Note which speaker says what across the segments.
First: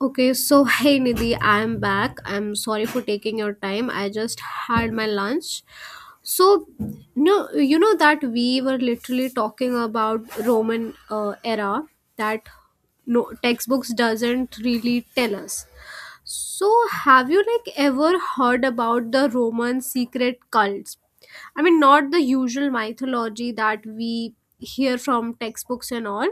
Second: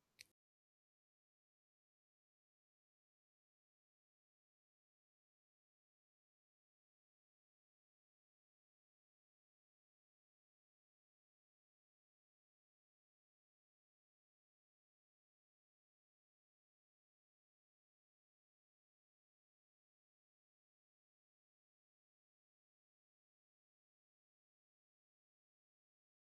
Speaker 1: Okay, so hey Nidhi, I'm back. I'm sorry for taking your time. I just had my lunch. So, no, you know that we were literally talking about Roman era that no textbooks doesn't really tell us. So, have you like ever heard about the Roman secret cults? I mean, not the usual mythology that we hear from textbooks and all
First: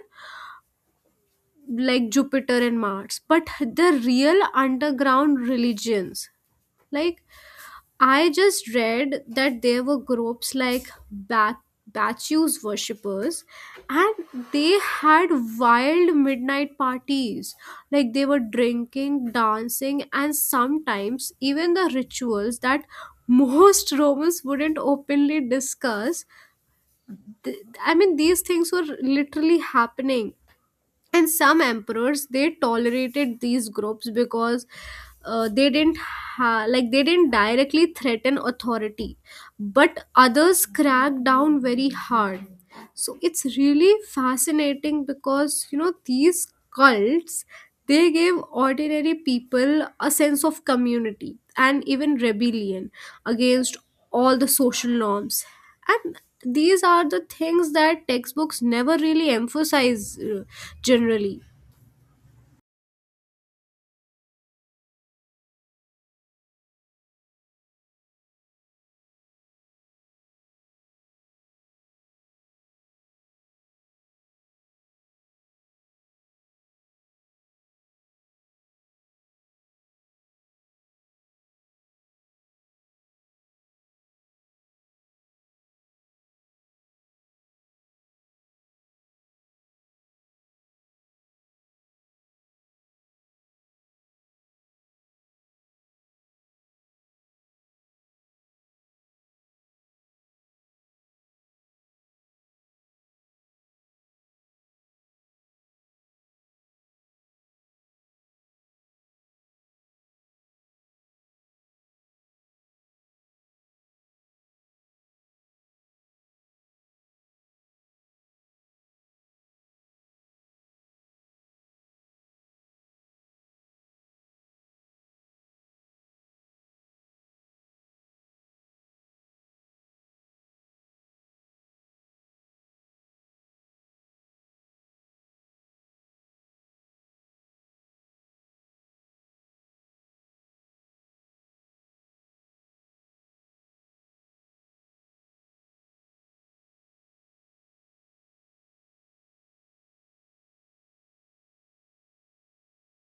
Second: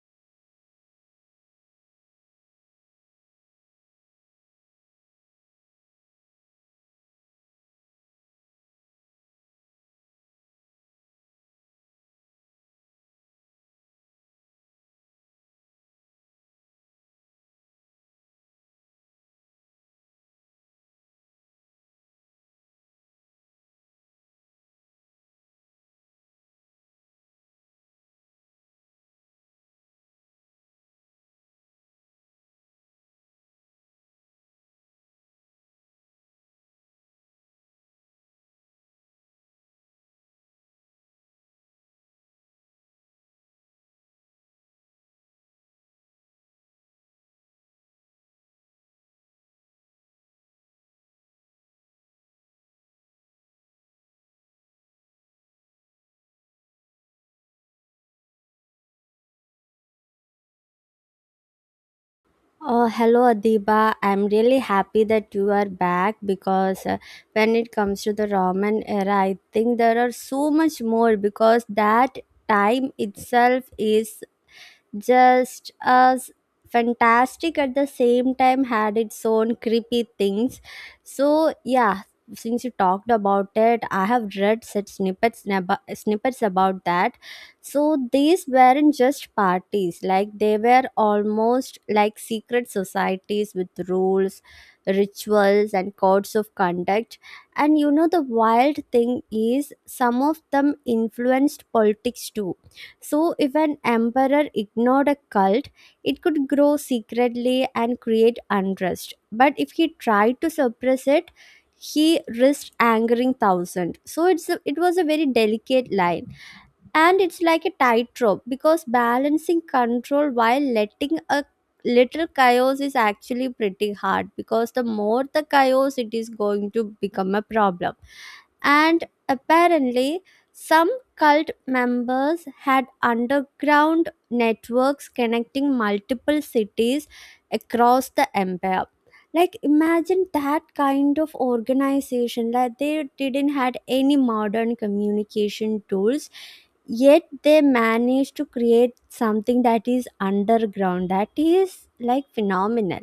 Speaker 1: like Jupiter and Mars, but the real underground religions. Like I just read that there were groups like Bat Bacchus worshippers and they had wild midnight parties. Like they were drinking, dancing, and sometimes even the rituals that most Romans wouldn't openly discuss. Th- I mean, these things were literally happening and some emperors they tolerated these groups because they didn't ha- like they didn't directly threaten authority, but others cracked down very hard. So it's really fascinating because, you know, these cults, they gave ordinary people a sense of community and even rebellion against all the social norms, and these are the things that textbooks never really emphasize, generally.
Speaker 2: Oh, hello Adiba. I'm really happy that you are back because when it comes to the Roman era, I think there are so much more because that time itself is just as fantastic at the same time had its own creepy things so yeah, since you talked about it I have read such snippets about that. So these weren't just parties, like they were almost like secret societies with rules, rituals and codes of conduct. And you know the wild thing is some of them influenced politics too. So, if an emperor ignored a cult, it could grow secretly and create unrest. But if he tried to suppress it, he risked angering thousands. So it was a very delicate line, and it's like a tightrope because balancing control while letting a little chaos is actually pretty hard because the more the chaos, it is going to become a problem. And apparently some cult members had underground networks connecting multiple cities across the empire. Like imagine that kind of organization, like they didn't had any modern communication tools, yet they managed to create something that is underground, that is like phenomenal.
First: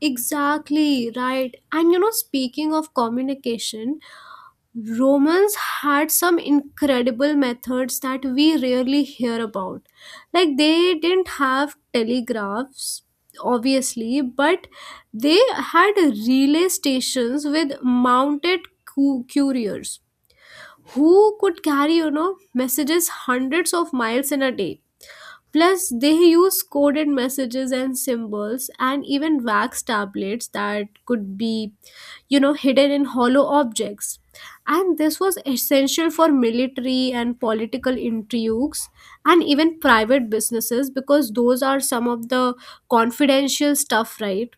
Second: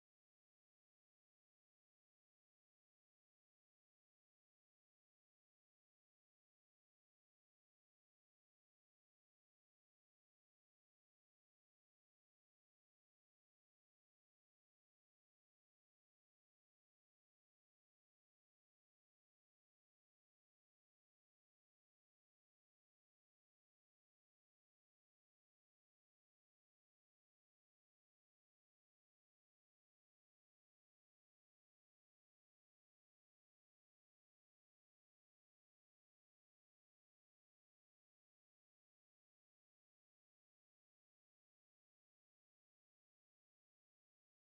Speaker 1: Exactly, right. And you know, speaking of communication, Romans had some incredible methods that we rarely hear about. Like they didn't have telegraphs, obviously, but they had relay stations with mounted couriers who could carry, you know, messages hundreds of miles in a day. Plus, they use coded messages and symbols and even wax tablets that could be, you know, hidden in hollow objects. And this was essential for military and political intrigues and even private businesses because those are some of the confidential stuff, right?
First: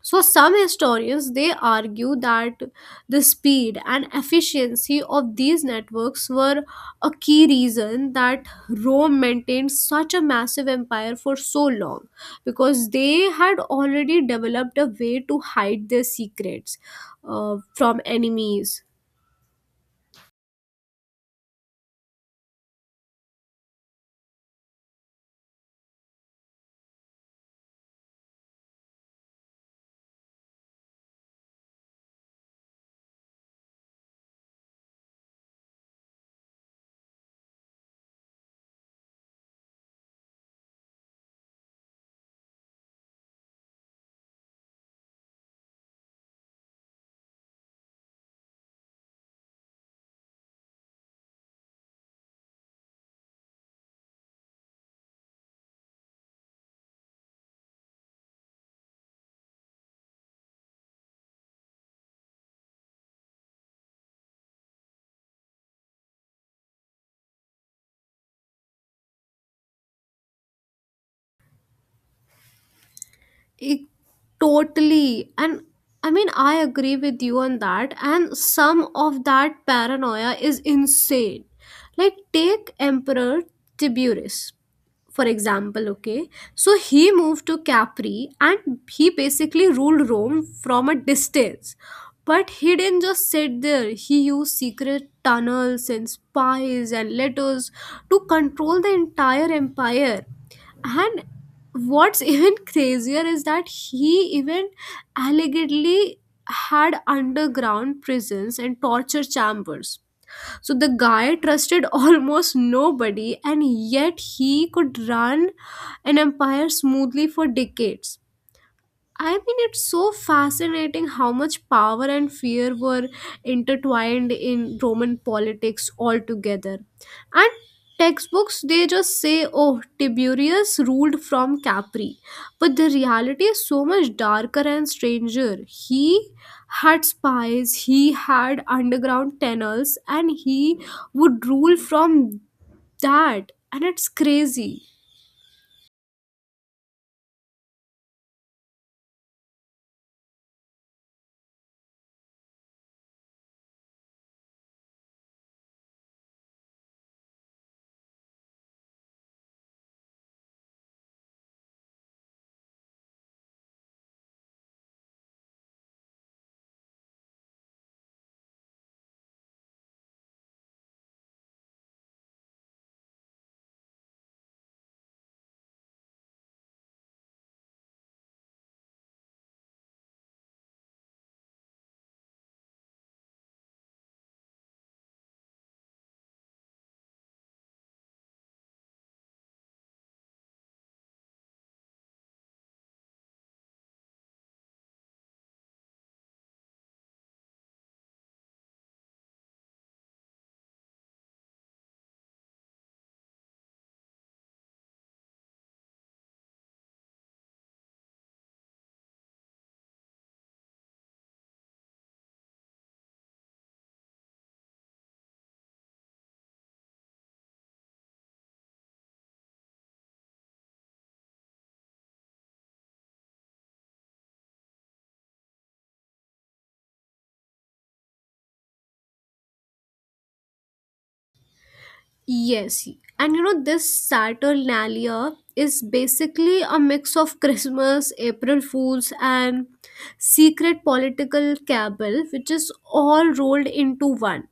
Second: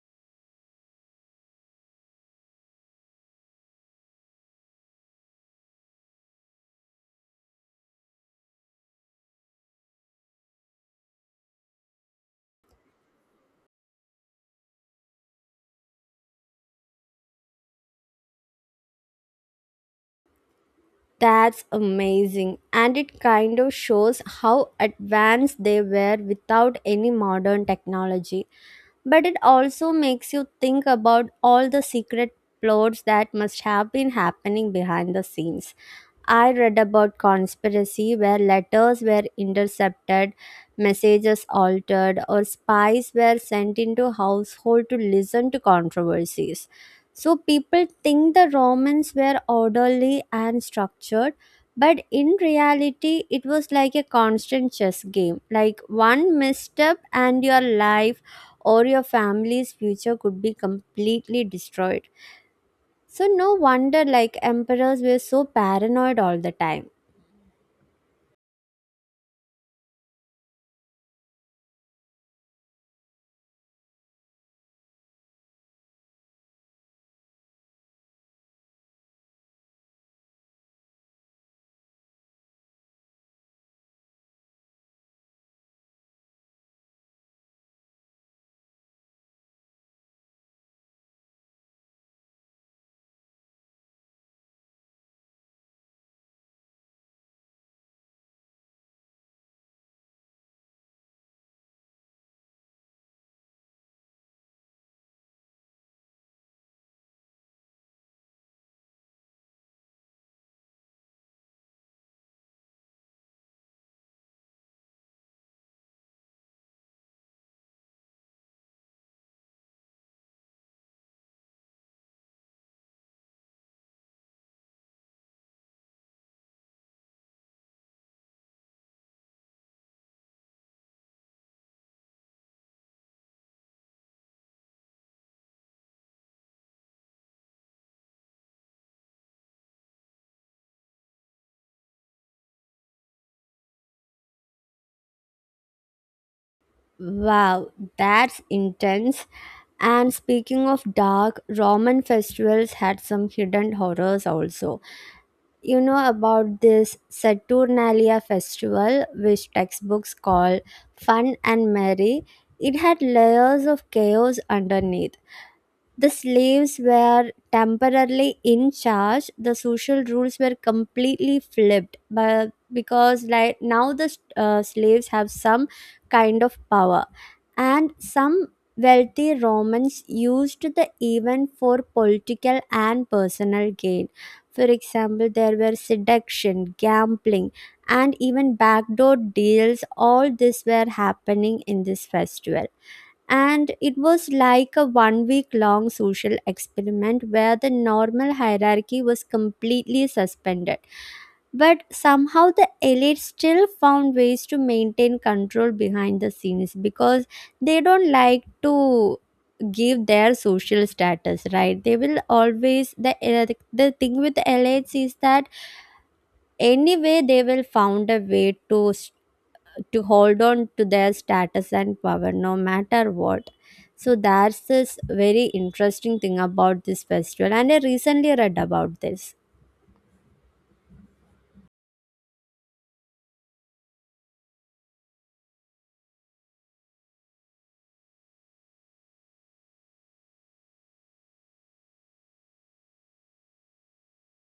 Speaker 1: So some historians they argue that the speed and efficiency of these networks were a key reason that Rome maintained such a massive empire for so long because they had already developed a way to hide their secrets from enemies.
Speaker 2: That's amazing. And it kind of shows how advanced they were without any modern technology. But it also makes you think about all the secret plots that must have been happening behind the scenes. I read about conspiracy where letters were intercepted, messages altered, or spies were sent into household to listen to controversies. So people think the Romans were orderly and structured, but in reality, it was like a constant chess game. Like one misstep, and your life or your family's future could be completely destroyed. So no wonder like emperors were so paranoid all the time.
Speaker 1: It, totally. And I mean, I agree with you on that. And some of that paranoia is insane. Like, take Emperor Tiberius, for example, okay? So he moved to Capri and he basically ruled Rome from a distance. But he didn't just sit there, he used secret tunnels and spies and letters to control the entire empire. And what's even crazier is that he even allegedly had underground prisons and torture chambers. So the guy trusted almost nobody, and yet he could run an empire smoothly for decades. I mean, it's so fascinating how much power and fear were intertwined in Roman politics altogether. And textbooks, they just say, oh, Tiberius ruled from Capri. But the reality is so much darker and stranger. He had spies, he had underground tunnels, and he would rule from that. And it's crazy.
Speaker 2: Wow, that's intense. And speaking of dark, Roman festivals had some hidden horrors also. You know about this Saturnalia festival, which textbooks call fun and merry. It had layers of chaos underneath. The slaves were temporarily in charge. The social rules were completely flipped, but because like now the slaves have some kind of power, and some wealthy Romans used the event for political and personal gain. For example, there were seduction, gambling, and even backdoor deals. All this were happening in this festival and it was like a 1 week long social experiment where the normal hierarchy was completely suspended. But somehow the elite still found ways to maintain control behind the scenes because they don't like to give their social status, right? They will always the thing with the elites is that anyway they will found a way to hold on to their status and power no matter what. So that's this very interesting thing about this festival, and I recently read about this.
Speaker 1: Yes, and you know this Saturnalia is basically a mix of Christmas, April Fools, and secret political cabal, which is all rolled into one.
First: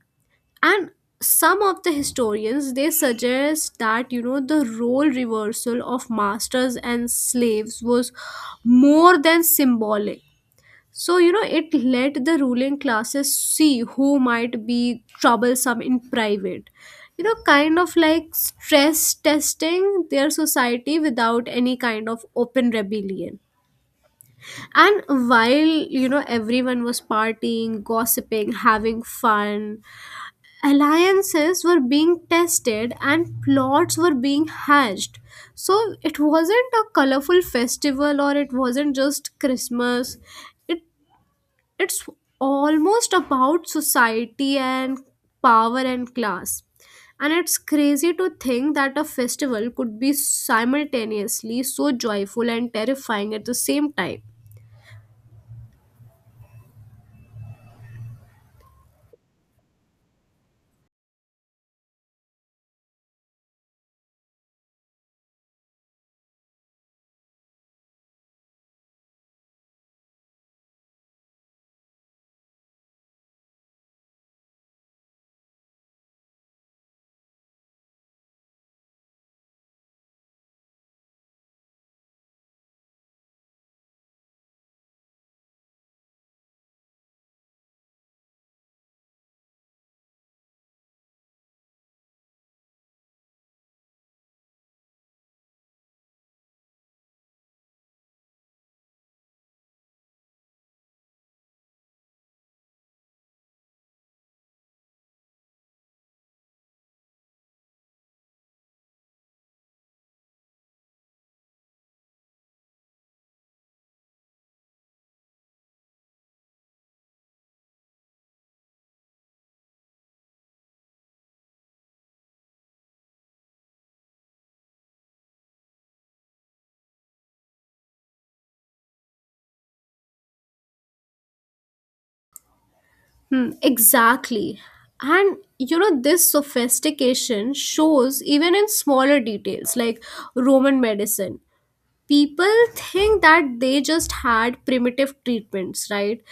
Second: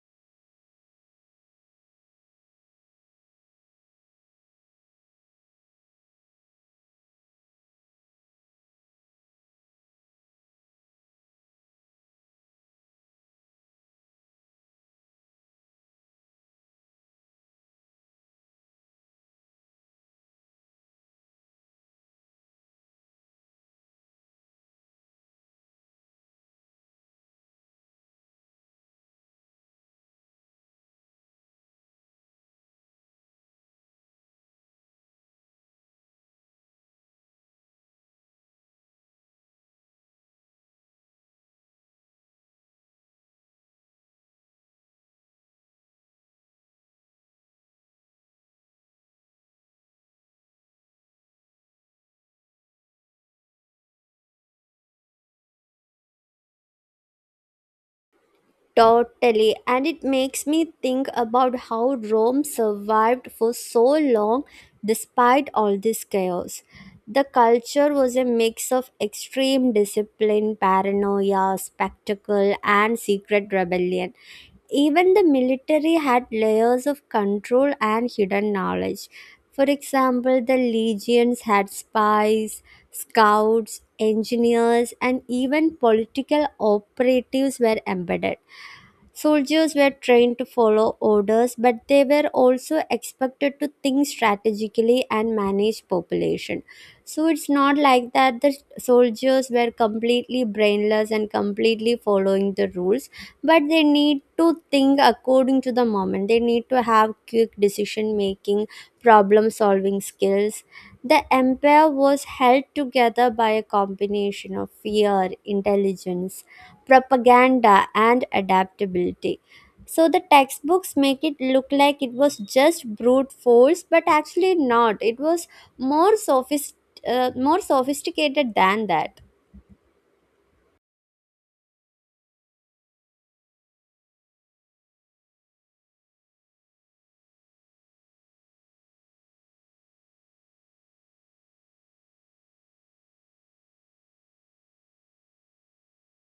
Speaker 1: And some of the historians they suggest that, you know, the role reversal of masters and slaves was more than symbolic. So, you know, it let the ruling classes see who might be troublesome in private. You know, kind of like stress testing their society without any kind of open rebellion. And while, you know, everyone was partying, gossiping, having fun, alliances were being tested and plots were being hatched. So it wasn't a colorful festival, or it wasn't just Christmas, it it's almost about society and power and class, and it's crazy to think that a festival could be simultaneously so joyful and terrifying at the same time.
Speaker 2: Totally, and it makes me think about how Rome survived for so long despite all this chaos. The culture was a mix of extreme discipline, paranoia, spectacle, and secret rebellion. Even the military had layers of control and hidden knowledge. For example, the legions had spies, scouts, engineers, and even political operatives were embedded. Soldiers were trained to follow orders, but they were also expected to think strategically and manage population. So it's not like that the soldiers were completely brainless and completely following the rules, but they need to think according to the moment. They need to have quick decision making, problem solving skills. The empire was held together by a combination of fear, intelligence, propaganda, and adaptability. So the textbooks make it look like it was just brute force, but actually not. It was more sophisticated than that.
Speaker 1: Hmm, exactly. And you know, this sophistication shows even in smaller details like Roman medicine. People think that they just had primitive treatments, right?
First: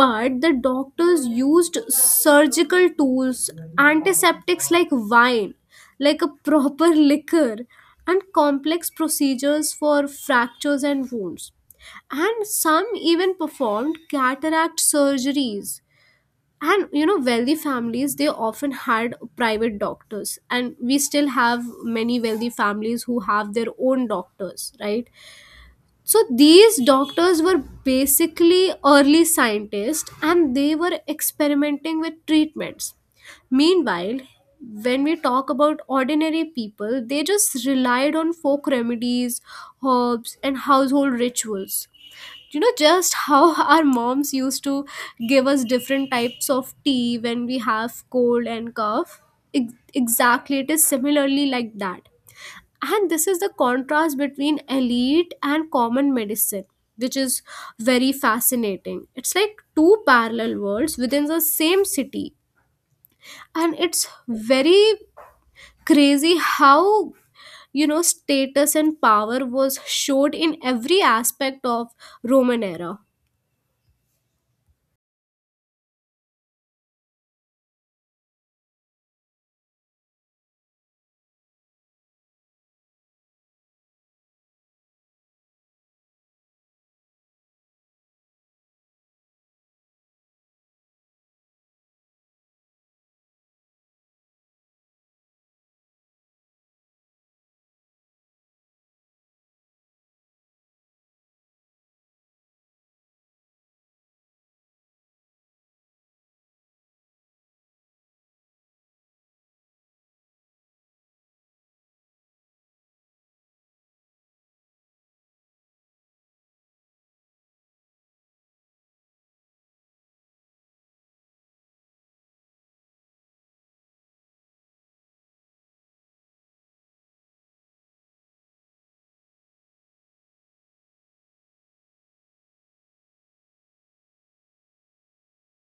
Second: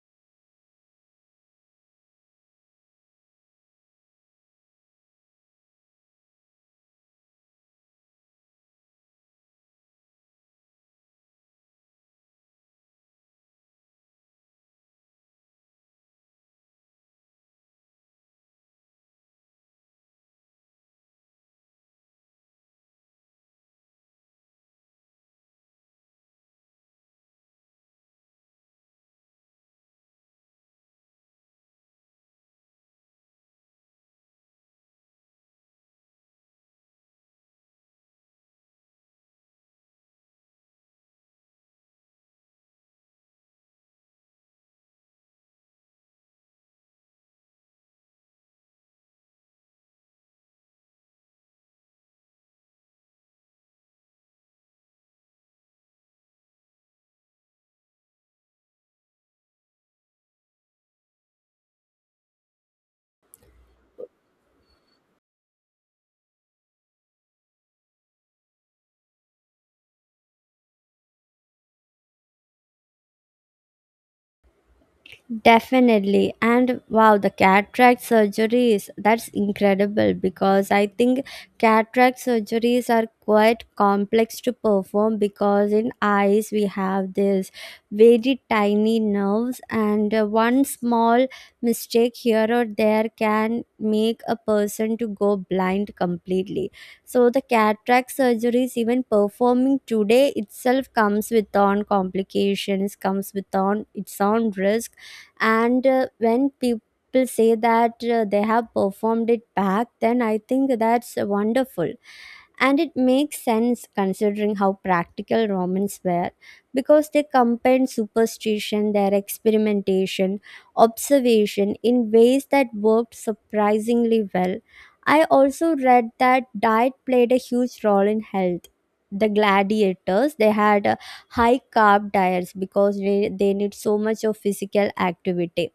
Speaker 1: But the doctors used surgical tools, antiseptics like wine, like a proper liquor, and complex procedures for fractures and wounds. And some even performed cataract surgeries. And you know, wealthy families, they often had private doctors, and we still have many wealthy families who have their own doctors, right? So these doctors were basically early scientists and they were experimenting with treatments. Meanwhile, when we talk about ordinary people, they just relied on folk remedies, herbs, and household rituals. You know, just how our moms used to give us different types of tea when we have cold and cough. Exactly, it is similarly like that. And this is the contrast between elite and common medicine, which is very fascinating. It's like two parallel worlds within the same city. And it's very crazy how, you know, status and power was showed in every aspect of Roman era.
Speaker 2: Definitely. And wow, the cataract surgeries, that's incredible because I think cataract surgeries are quite complex to perform because in eyes we have this very tiny nerves and one small mistake here or there can make a person to go blind completely. So the cataract surgeries even performing today itself comes with on complications, comes with on its own risk and when people say that they have performed it back then I think that's wonderful and it makes sense considering how practical Romans were because they combined superstition, their experimentation, observation in ways that worked surprisingly well. I also read that diet played a huge role in health. The gladiators they had high carb diets because they need so much of physical activity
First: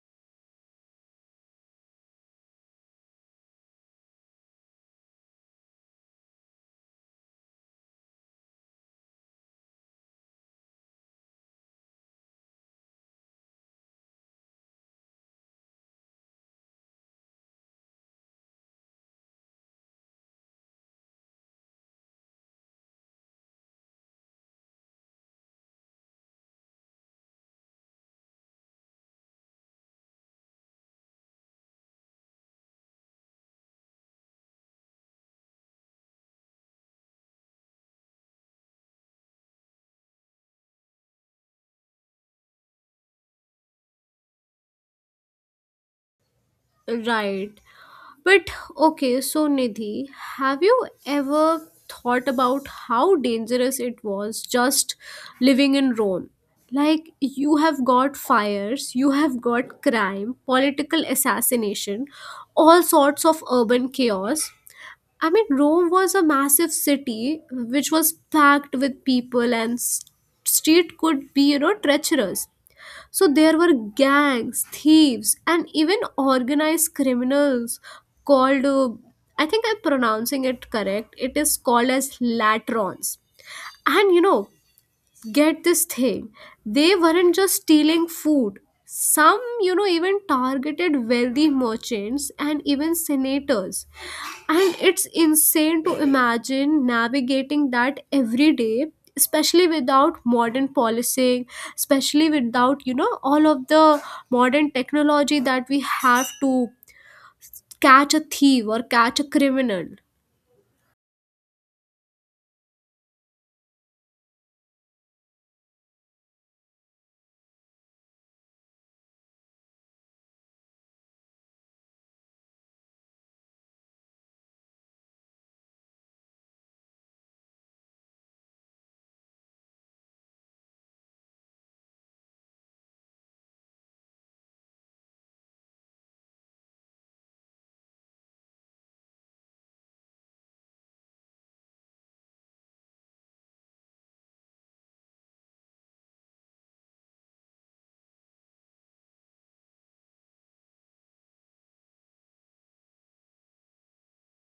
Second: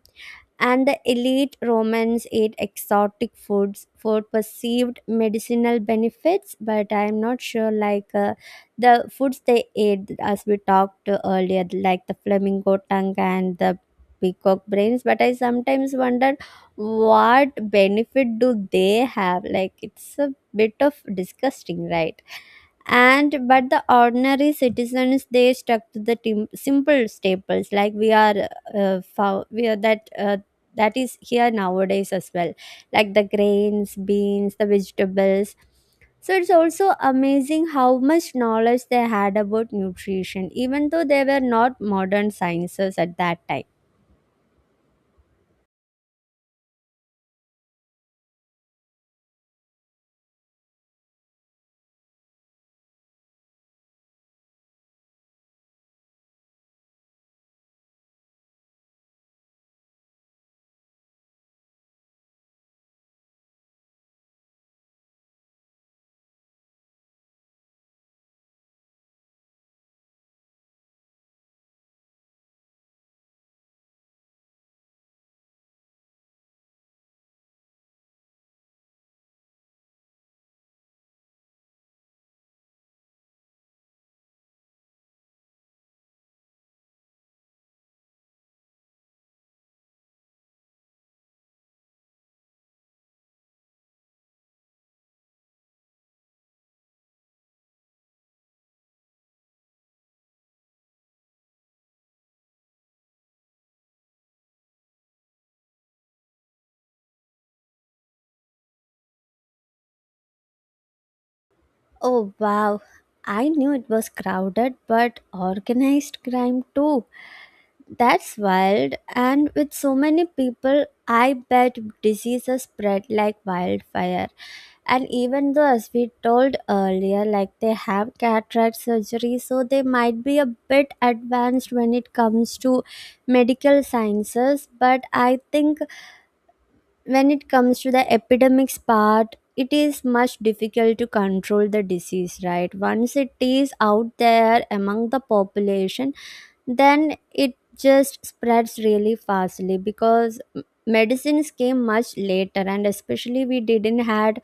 Speaker 2: and the elite Romans ate exotic foods for perceived medicinal benefits. But I'm not sure, like the foods they ate, as we talked earlier, like the flamingo tongue and the peacock brains. But I sometimes wonder what benefit do they have? Like it's a bit of disgusting, right? And but the ordinary citizens they stuck to the simple staples like we are that that is here nowadays as well, like the grains, beans, the vegetables. So it's also amazing how much knowledge they had about nutrition even though they were not modern sciences at that time.
Speaker 1: Right. But okay, so Nidhi, have you ever thought about how dangerous it was just living in Rome? Like, you have got fires, you have got crime, political assassination, all sorts of urban chaos. I mean, Rome was a massive city which was packed with people, and street could be, you know, treacherous. So there were gangs, thieves, and even organized criminals called, I think I'm pronouncing it correct, it is called as latrons. And you know, get this thing, they weren't just stealing food. Some, you know, even targeted wealthy merchants and even senators. And it's insane to imagine navigating that every day, especially without modern policing, especially without, you know, all of the modern technology that we have to catch a thief or catch a criminal.
Speaker 2: Oh wow, I knew it was crowded but organized crime too. That's wild, and with so many people, I bet diseases spread like wildfire. And even though, as we told earlier, like they have cataract surgery, so they might be a bit advanced when it comes to medical sciences, but I think when it comes to the epidemics part it is much difficult to control the disease, right? Once it is out there among the population, then it just spreads really fastly because medicines came much later and especially we didn't had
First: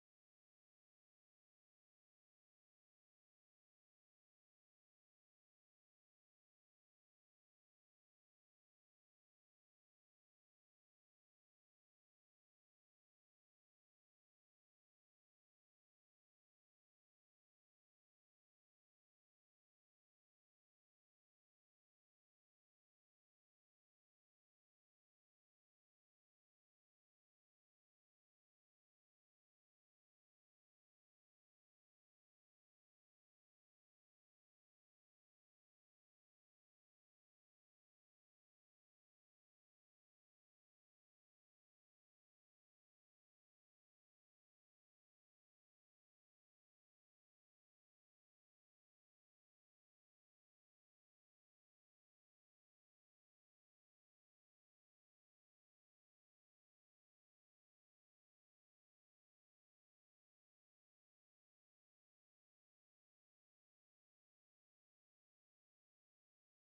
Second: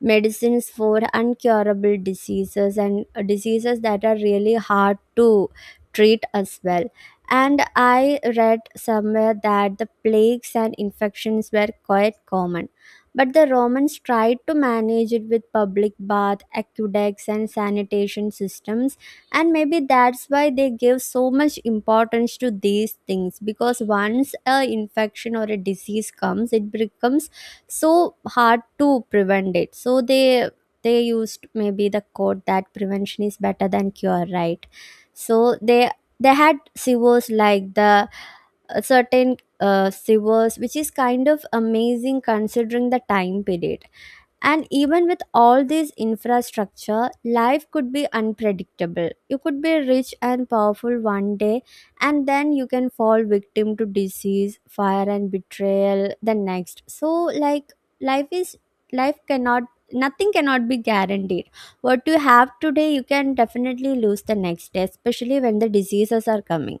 Speaker 2: medicines for uncurable diseases and diseases that are really hard to treat as well. And I read somewhere that the plagues and infections were quite common. But the Romans tried to manage it with public bath, aqueducts, and sanitation systems. And maybe that's why they gave so much importance to these things because once a infection or a disease comes, it becomes so hard to prevent it, so they used maybe the quote that prevention is better than cure, right? So they had sewers like the certain sewers which is kind of amazing considering the time period. And even with all this infrastructure, life could be unpredictable. You could be rich and powerful one day, and then you can fall victim to disease, fire, and betrayal the next. So, like, life is life cannot nothing cannot be guaranteed. What you have today you can definitely lose the next day, especially when the diseases are coming.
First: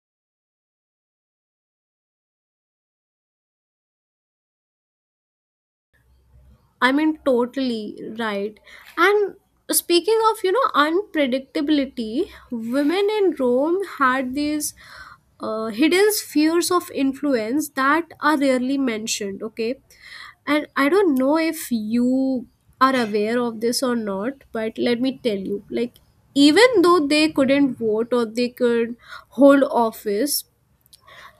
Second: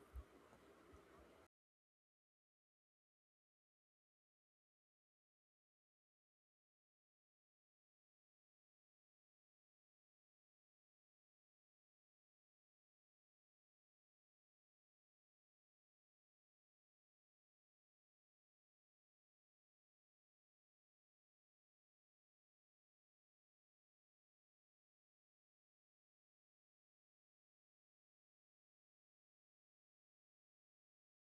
Speaker 1: I mean, totally right. And speaking of, you know, unpredictability, women in Rome had these hidden spheres of influence that are rarely mentioned, okay? And I don't know if you are aware of this or not, but let me tell you like, even though they couldn't vote or they could hold office,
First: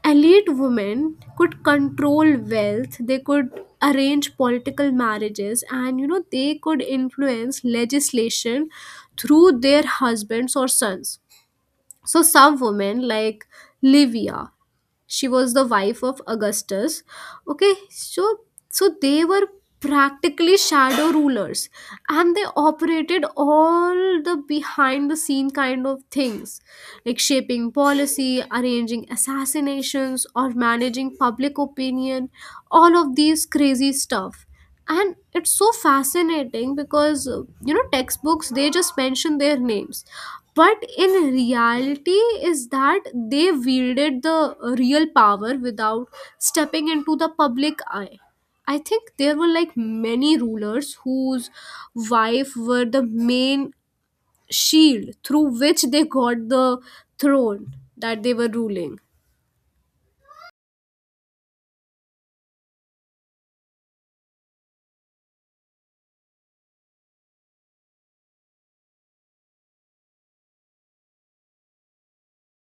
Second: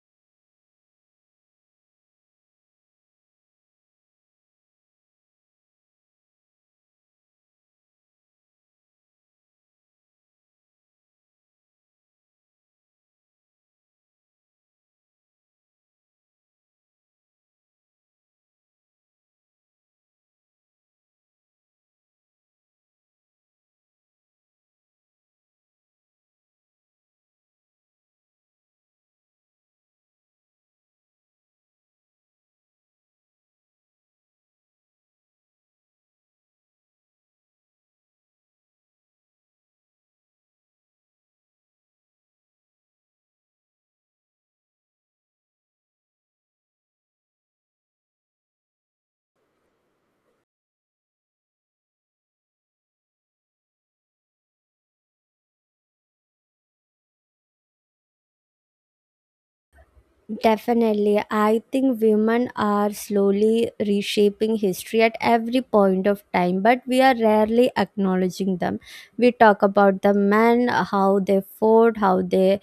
Speaker 1: elite women could control wealth, they could arrange political marriages, and you know they could influence legislation through their husbands or sons. So some women like Livia, she was the wife of Augustus. Okay, so so they were practically shadow rulers, and they operated all the behind the scene kind of things, like shaping policy, arranging assassinations, or managing public opinion, all of these crazy stuff. And it's so fascinating because, you know, textbooks, they just mention their names, but in reality is that they wielded the real power without stepping into the public eye. I think there were like many rulers whose wife were the main shield through which they got the throne that they were ruling.
Speaker 2: Definitely. I think women are slowly reshaping history at every point of time, but we are rarely acknowledging them. We talk about the men, how they fought, how they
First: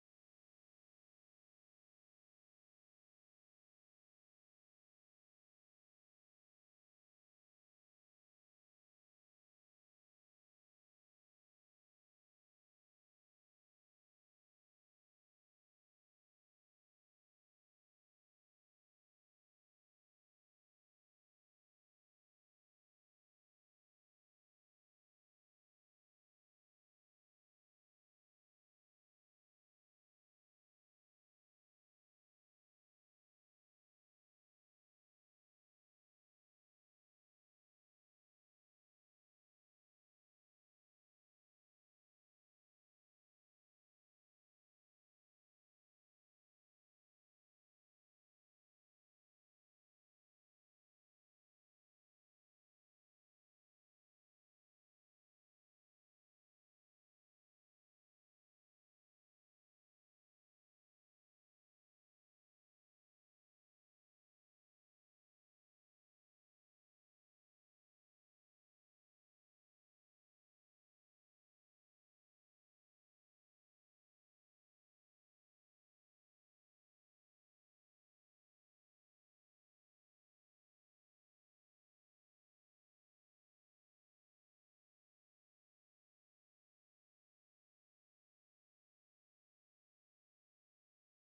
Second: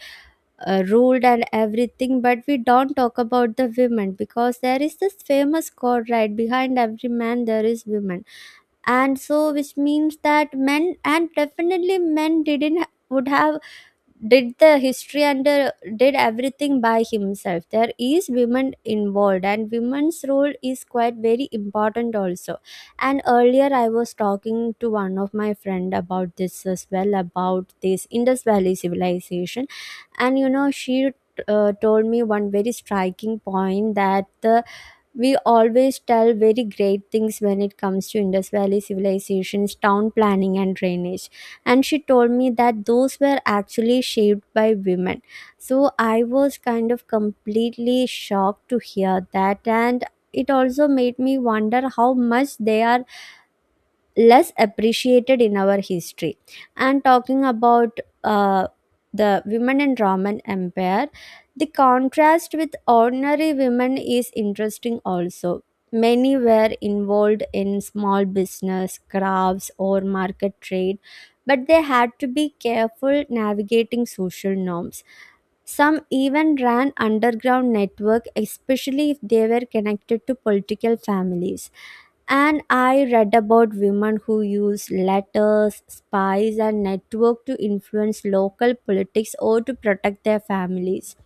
Speaker 2: ruled, and everything, but we don't talk about the women because there is this famous quote, right? Behind every man, there is women. And so, which means that men, and definitely men, didn't would have did the history and did everything by himself, there is women involved and women's role is quite very important also. And earlier I was talking to one of my friend about this as well, about this Indus Valley civilization. And you know she told me one very striking point that the we always tell very great things when it comes to Indus Valley civilization's town planning and drainage. And she told me that those were actually shaped by women. So I was kind of completely shocked to hear that. And it also made me wonder how much they are less appreciated in our history. And talking about the women in Roman Empire, the contrast with ordinary women is interesting also. Many were involved in small business, crafts, or market trade, but they had to be careful navigating social norms. Some even ran underground network, especially if they were connected to political families. And I read about women who use letters, spies, and network to influence local politics or to protect their families.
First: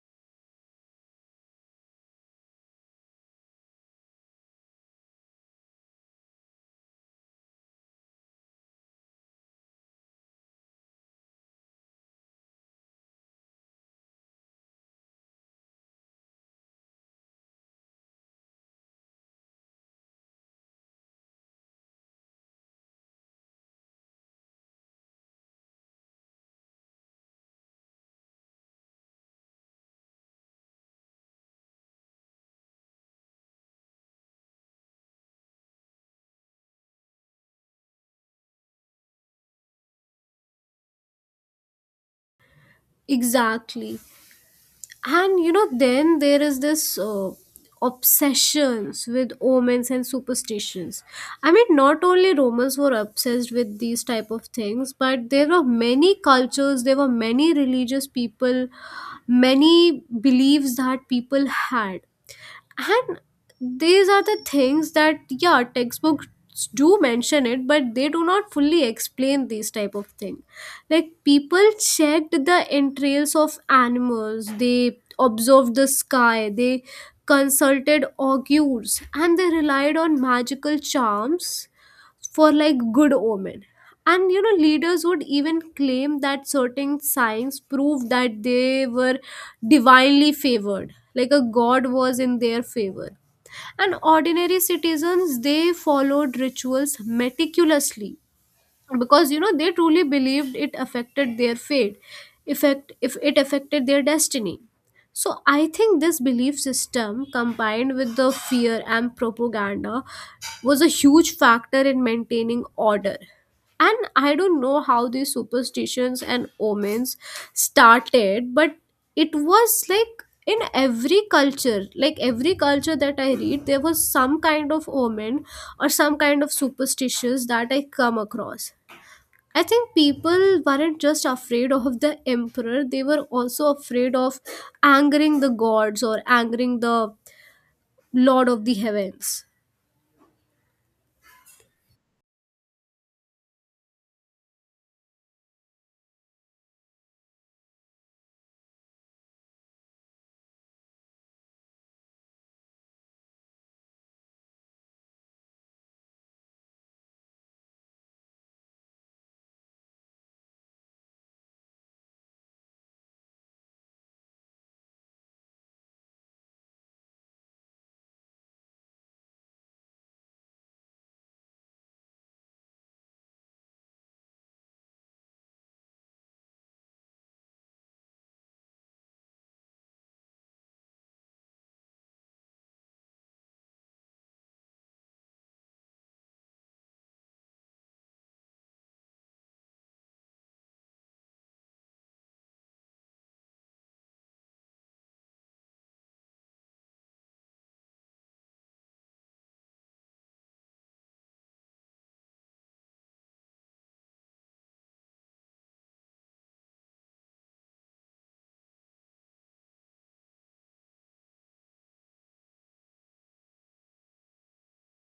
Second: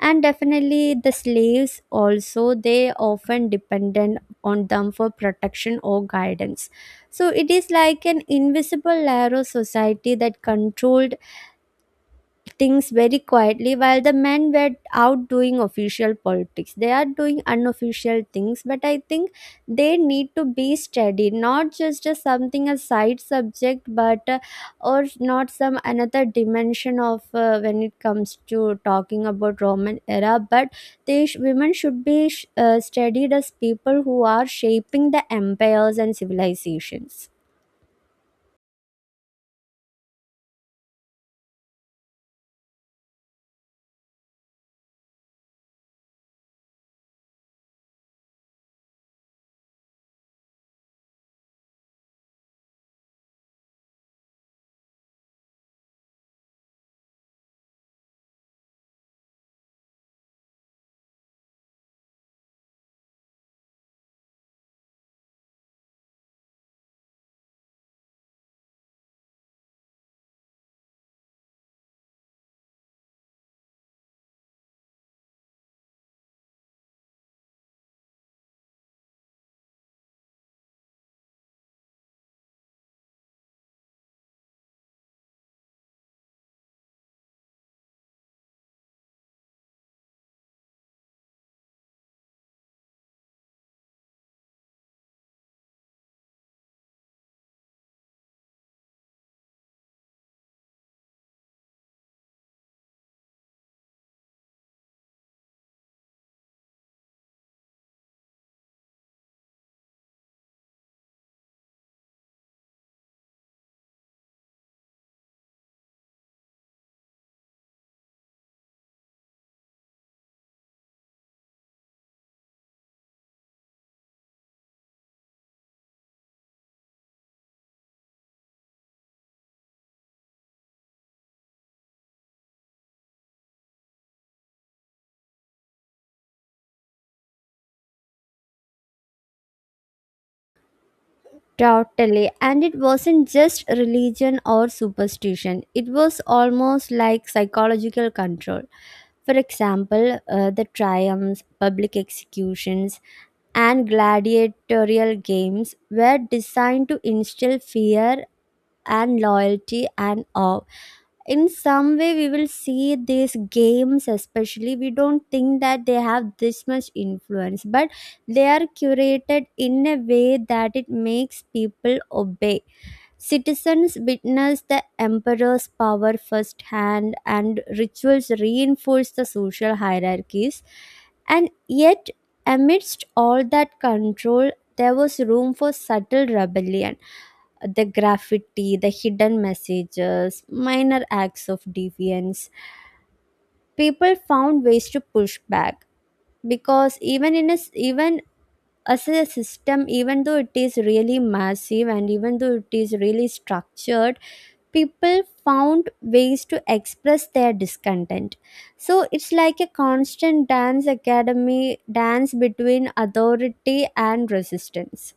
Speaker 2: And definitely, the slaves also they often dependent on them for protection or guidance. So it is like an invisible layer of society that controlled things very quietly while the men were out doing official politics, they are doing unofficial things. But I think they need to be studied not just as something a side subject, but or not some another dimension of when it comes to talking about Roman era, but women should be studied as people who are shaping the empires and civilizations.
Speaker 1: Exactly. And you know, then there is this obsessions with omens and superstitions. I mean, not only Romans were obsessed with these type of things, but there were many cultures, there were many religious people, many beliefs that people had. And these are the things that, yeah, textbooks do mention it, but they do not fully explain these type of thing. Like people checked the entrails of animals, they observed the sky, they consulted augurs, and they relied on magical charms for like good omen. And you know, leaders would even claim that certain signs prove that they were divinely favored, like a god was in their favor. And ordinary citizens, they followed rituals meticulously because, you know, they truly believed it affected their fate, effect if it affected their destiny. So I think this belief system combined with the fear and propaganda was a huge factor in maintaining order. And I don't know how these superstitions and omens started, but it was like in every culture, like every culture that I read, there was some kind of omen or some kind of superstitions that I come across. I think people weren't just afraid of the emperor, they were also afraid of angering the gods or angering the lord of the heavens.
Speaker 2: Totally. And it wasn't just religion or superstition, it was almost like psychological control. For example, the triumphs, public executions, and gladiatorial games were designed to instill fear and loyalty and awe. In some way we will see these games, especially. We don't think that they have this much influence, but they are curated in a way that it makes people obey. Citizens witness the emperor's power firsthand, and rituals reinforce the social hierarchies. And yet, amidst all that control, there was room for subtle rebellion: the graffiti, the hidden messages, minor acts of defiance. People found ways to push back because even as a system, even though it is really massive and even though it is really structured, people found ways to express their discontent. So it's like a constant dance academy dance between authority and resistance.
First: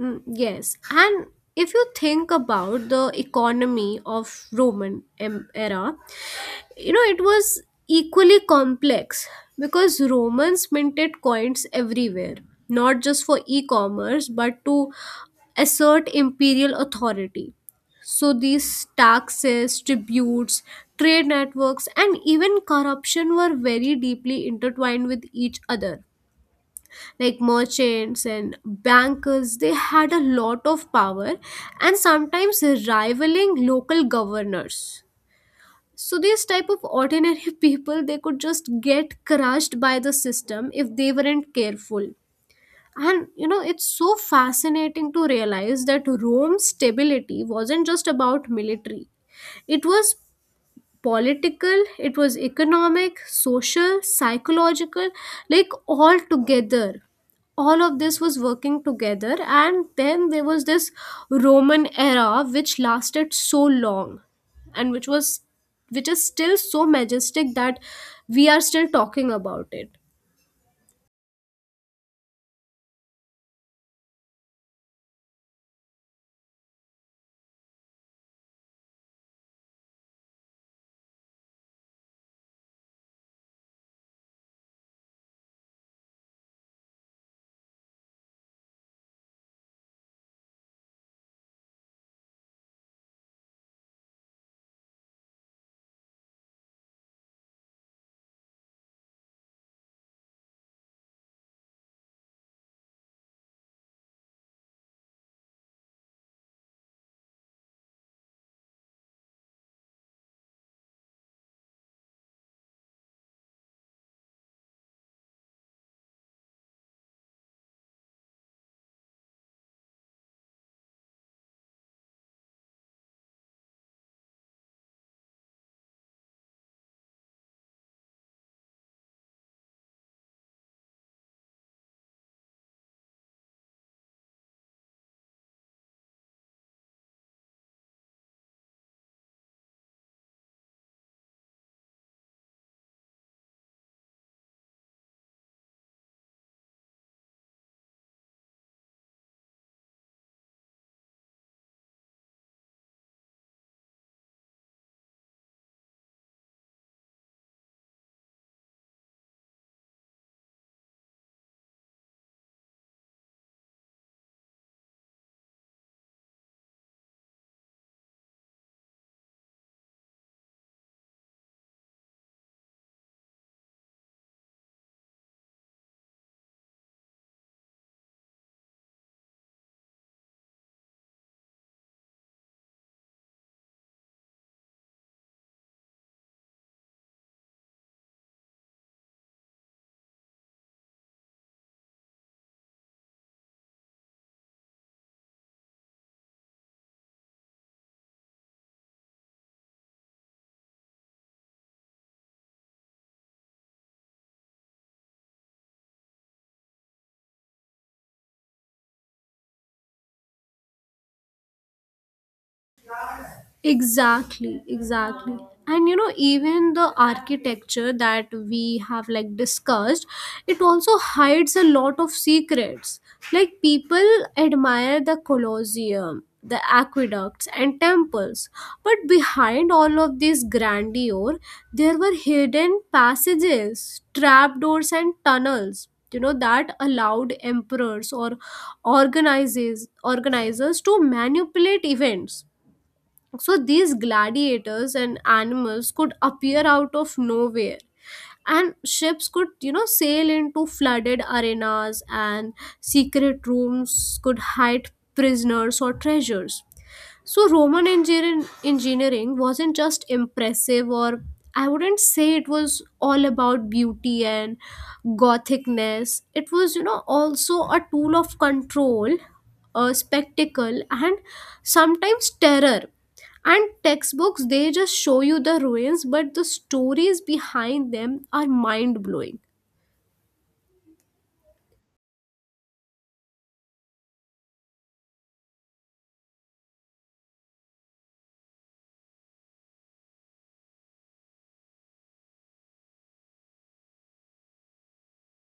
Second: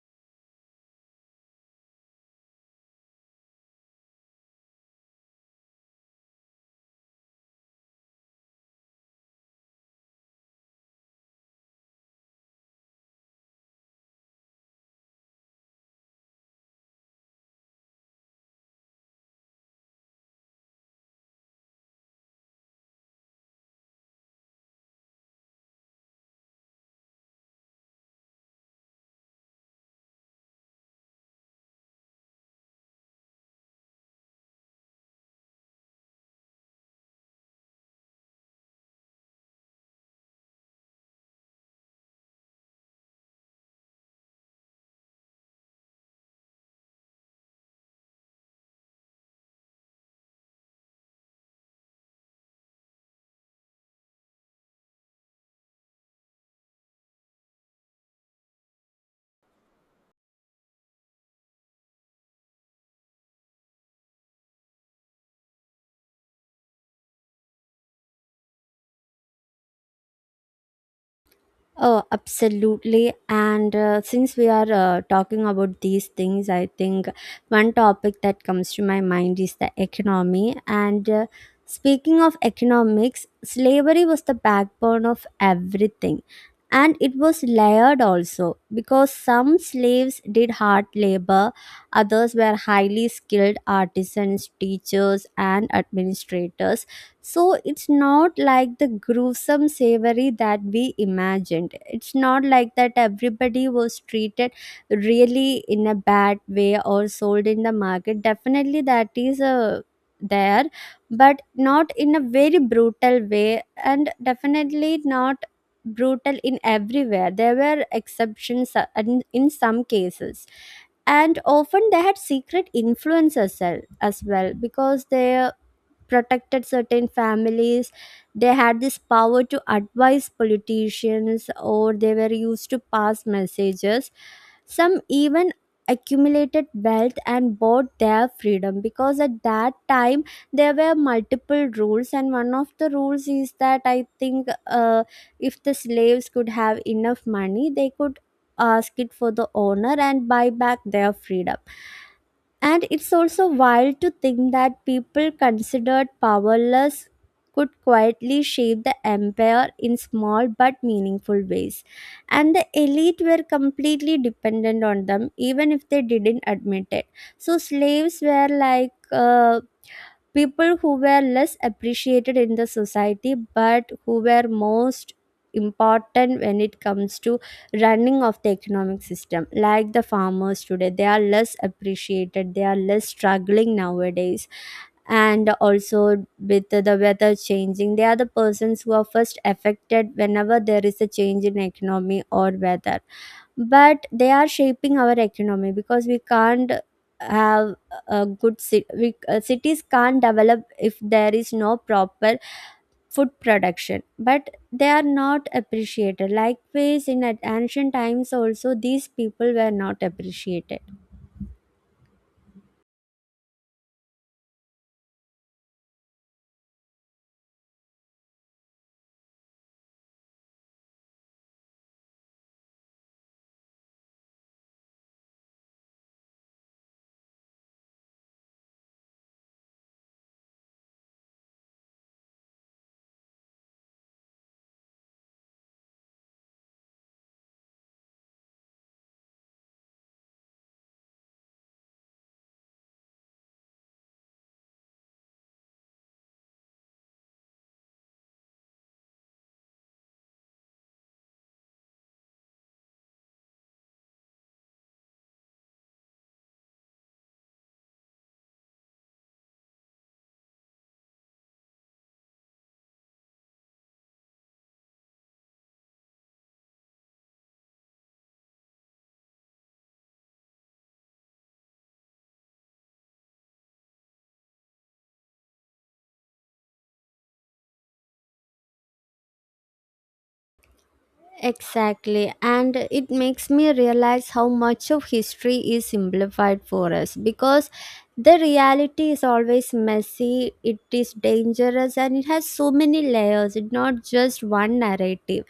Speaker 1: Mm, yes, and if you think about the economy of Roman era, you know it was equally complex because Romans minted coins everywhere, not just for e-commerce but to assert imperial authority. So these taxes, tributes, trade networks, and even corruption were very deeply intertwined with each other. Like merchants and bankers, they had a lot of power, and sometimes rivaling local governors. So these type of ordinary people, they could just get crushed by the system if they weren't careful. And you know, it's so fascinating to realize that Rome's stability wasn't just about military. It was political, it was economic, social, psychological, like all together, all of this was working together. And then there was this Roman era which lasted so long, and which was, which is still so majestic that we are still talking about it.
Speaker 2: Oh, absolutely. And since we are talking about these things, I think one topic that comes to my mind is the economy. And speaking of economics, slavery was the backbone of everything. And it was layered also, because some slaves did hard labor, others were highly skilled artisans, teachers, and administrators. So it's not like the gruesome savory that we imagined. It's not like that everybody was treated really in a bad way or sold in the market. Definitely that is a there, but not in a very brutal way, and definitely not brutal in everywhere. There were exceptions in, some cases. And often they had secret influences as well because they protected certain families. They had this power to advise politicians, or they were used to pass messages. Some even accumulated wealth and bought their freedom, because at that time there were multiple rules, and one of the rules is that I think, if the slaves could have enough money, they could ask it for the owner and buy back their freedom. And it's also wild to think that people considered powerless could quietly shape the empire in small but meaningful ways. And the elite were completely dependent on them, even if they didn't admit it. So slaves were like, people who were less appreciated in the society but who were most important when it comes to running of the economic system. Like the farmers today, they are less appreciated, they are less struggling nowadays. And also with the weather changing, they are the persons who are first affected whenever there is a change in economy or weather. But they are shaping our economy, because we can't have a good cities can't develop if there is no proper food production. But they are not appreciated. Likewise in ancient times also, these people were not appreciated.
Speaker 1: Exactly, exactly. And you know, even the architecture that we have like discussed, it also hides a lot of secrets. Like people admire the Colosseum, the aqueducts and temples, but behind all of this grandeur, there were hidden passages, trapdoors and tunnels. You know, that allowed emperors or organizes organizers to manipulate events. So these gladiators and animals could appear out of nowhere, and ships could, you know, sail into flooded arenas, and secret rooms could hide prisoners or treasures. So Roman engineering wasn't just impressive, or I wouldn't say it was all about beauty and gothicness. It was, you know, also a tool of control, a spectacle, and sometimes terror. And textbooks, they just show you the ruins, but the stories behind them are mind blowing.
Speaker 2: Exactly, and it makes me realize how much of history is simplified for us, because the reality is always messy, it is dangerous, and it has so many layers. It's not just one narrative.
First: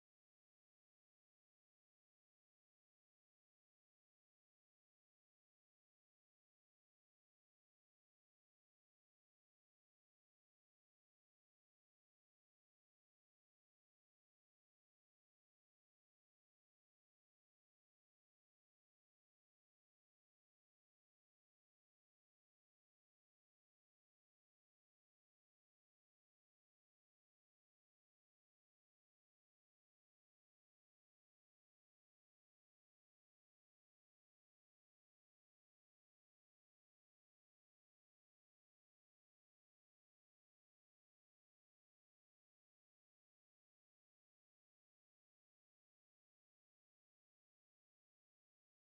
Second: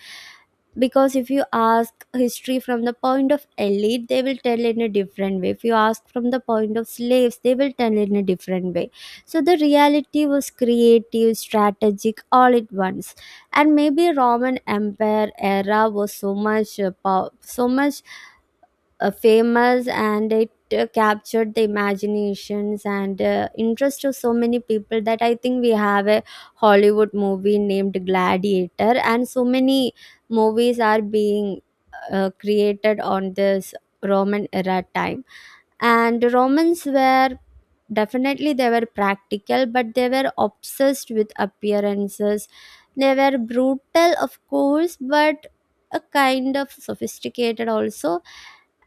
Speaker 2: Because if you ask history from the point of elite, they will tell in a different way. If you ask from the point of slaves, they will tell in a different way. So the reality was creative, strategic, all at once. And maybe Roman empire era was so much so much famous, and it captured the imaginations and interest of so many people, that I think we have a Hollywood movie named Gladiator, and so many movies are being created on this Roman era time. And Romans were, definitely they were practical, but they were obsessed with appearances. They were brutal of course, but a kind of sophisticated also.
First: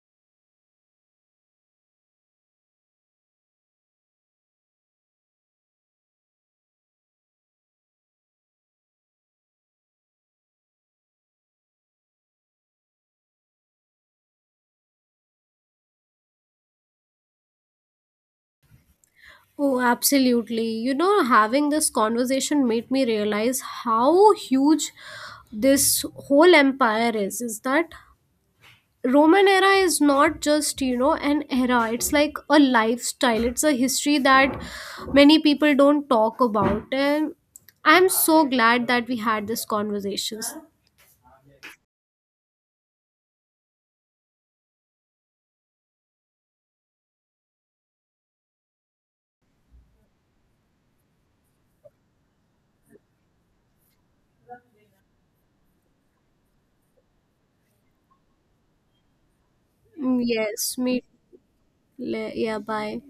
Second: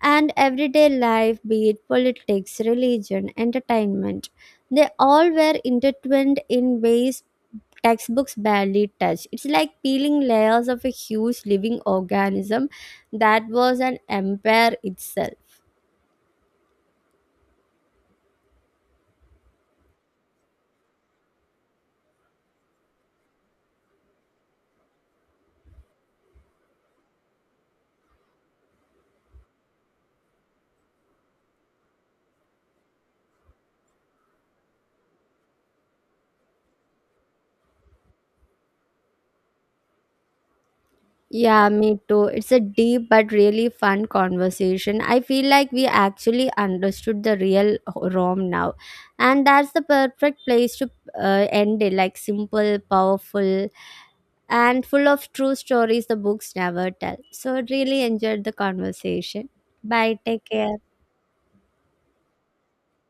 Speaker 2: And everyday life, be it politics, religion, entertainment, they all were intertwined in ways textbooks barely touch. It's like peeling layers of a huge living organism that was an empire itself.
Speaker 1: Oh, absolutely. You know, having this conversation made me realize how huge this whole empire is. Is that Roman era is not just, you know, an era, it's like a lifestyle, it's a history that many people don't talk about. And I'm so glad that we had this conversations.
Speaker 2: Yeah, me too. It's a deep but really fun conversation. I feel like we actually understood the real Rome now. And that's the perfect place to end it. Like simple, powerful, and full of true stories the books never tell. So, really enjoyed the conversation. Bye,
Speaker 1: Mm,
Speaker 2: take
Speaker 1: yes,
Speaker 2: care.
Speaker 1: me. Yeah, bye.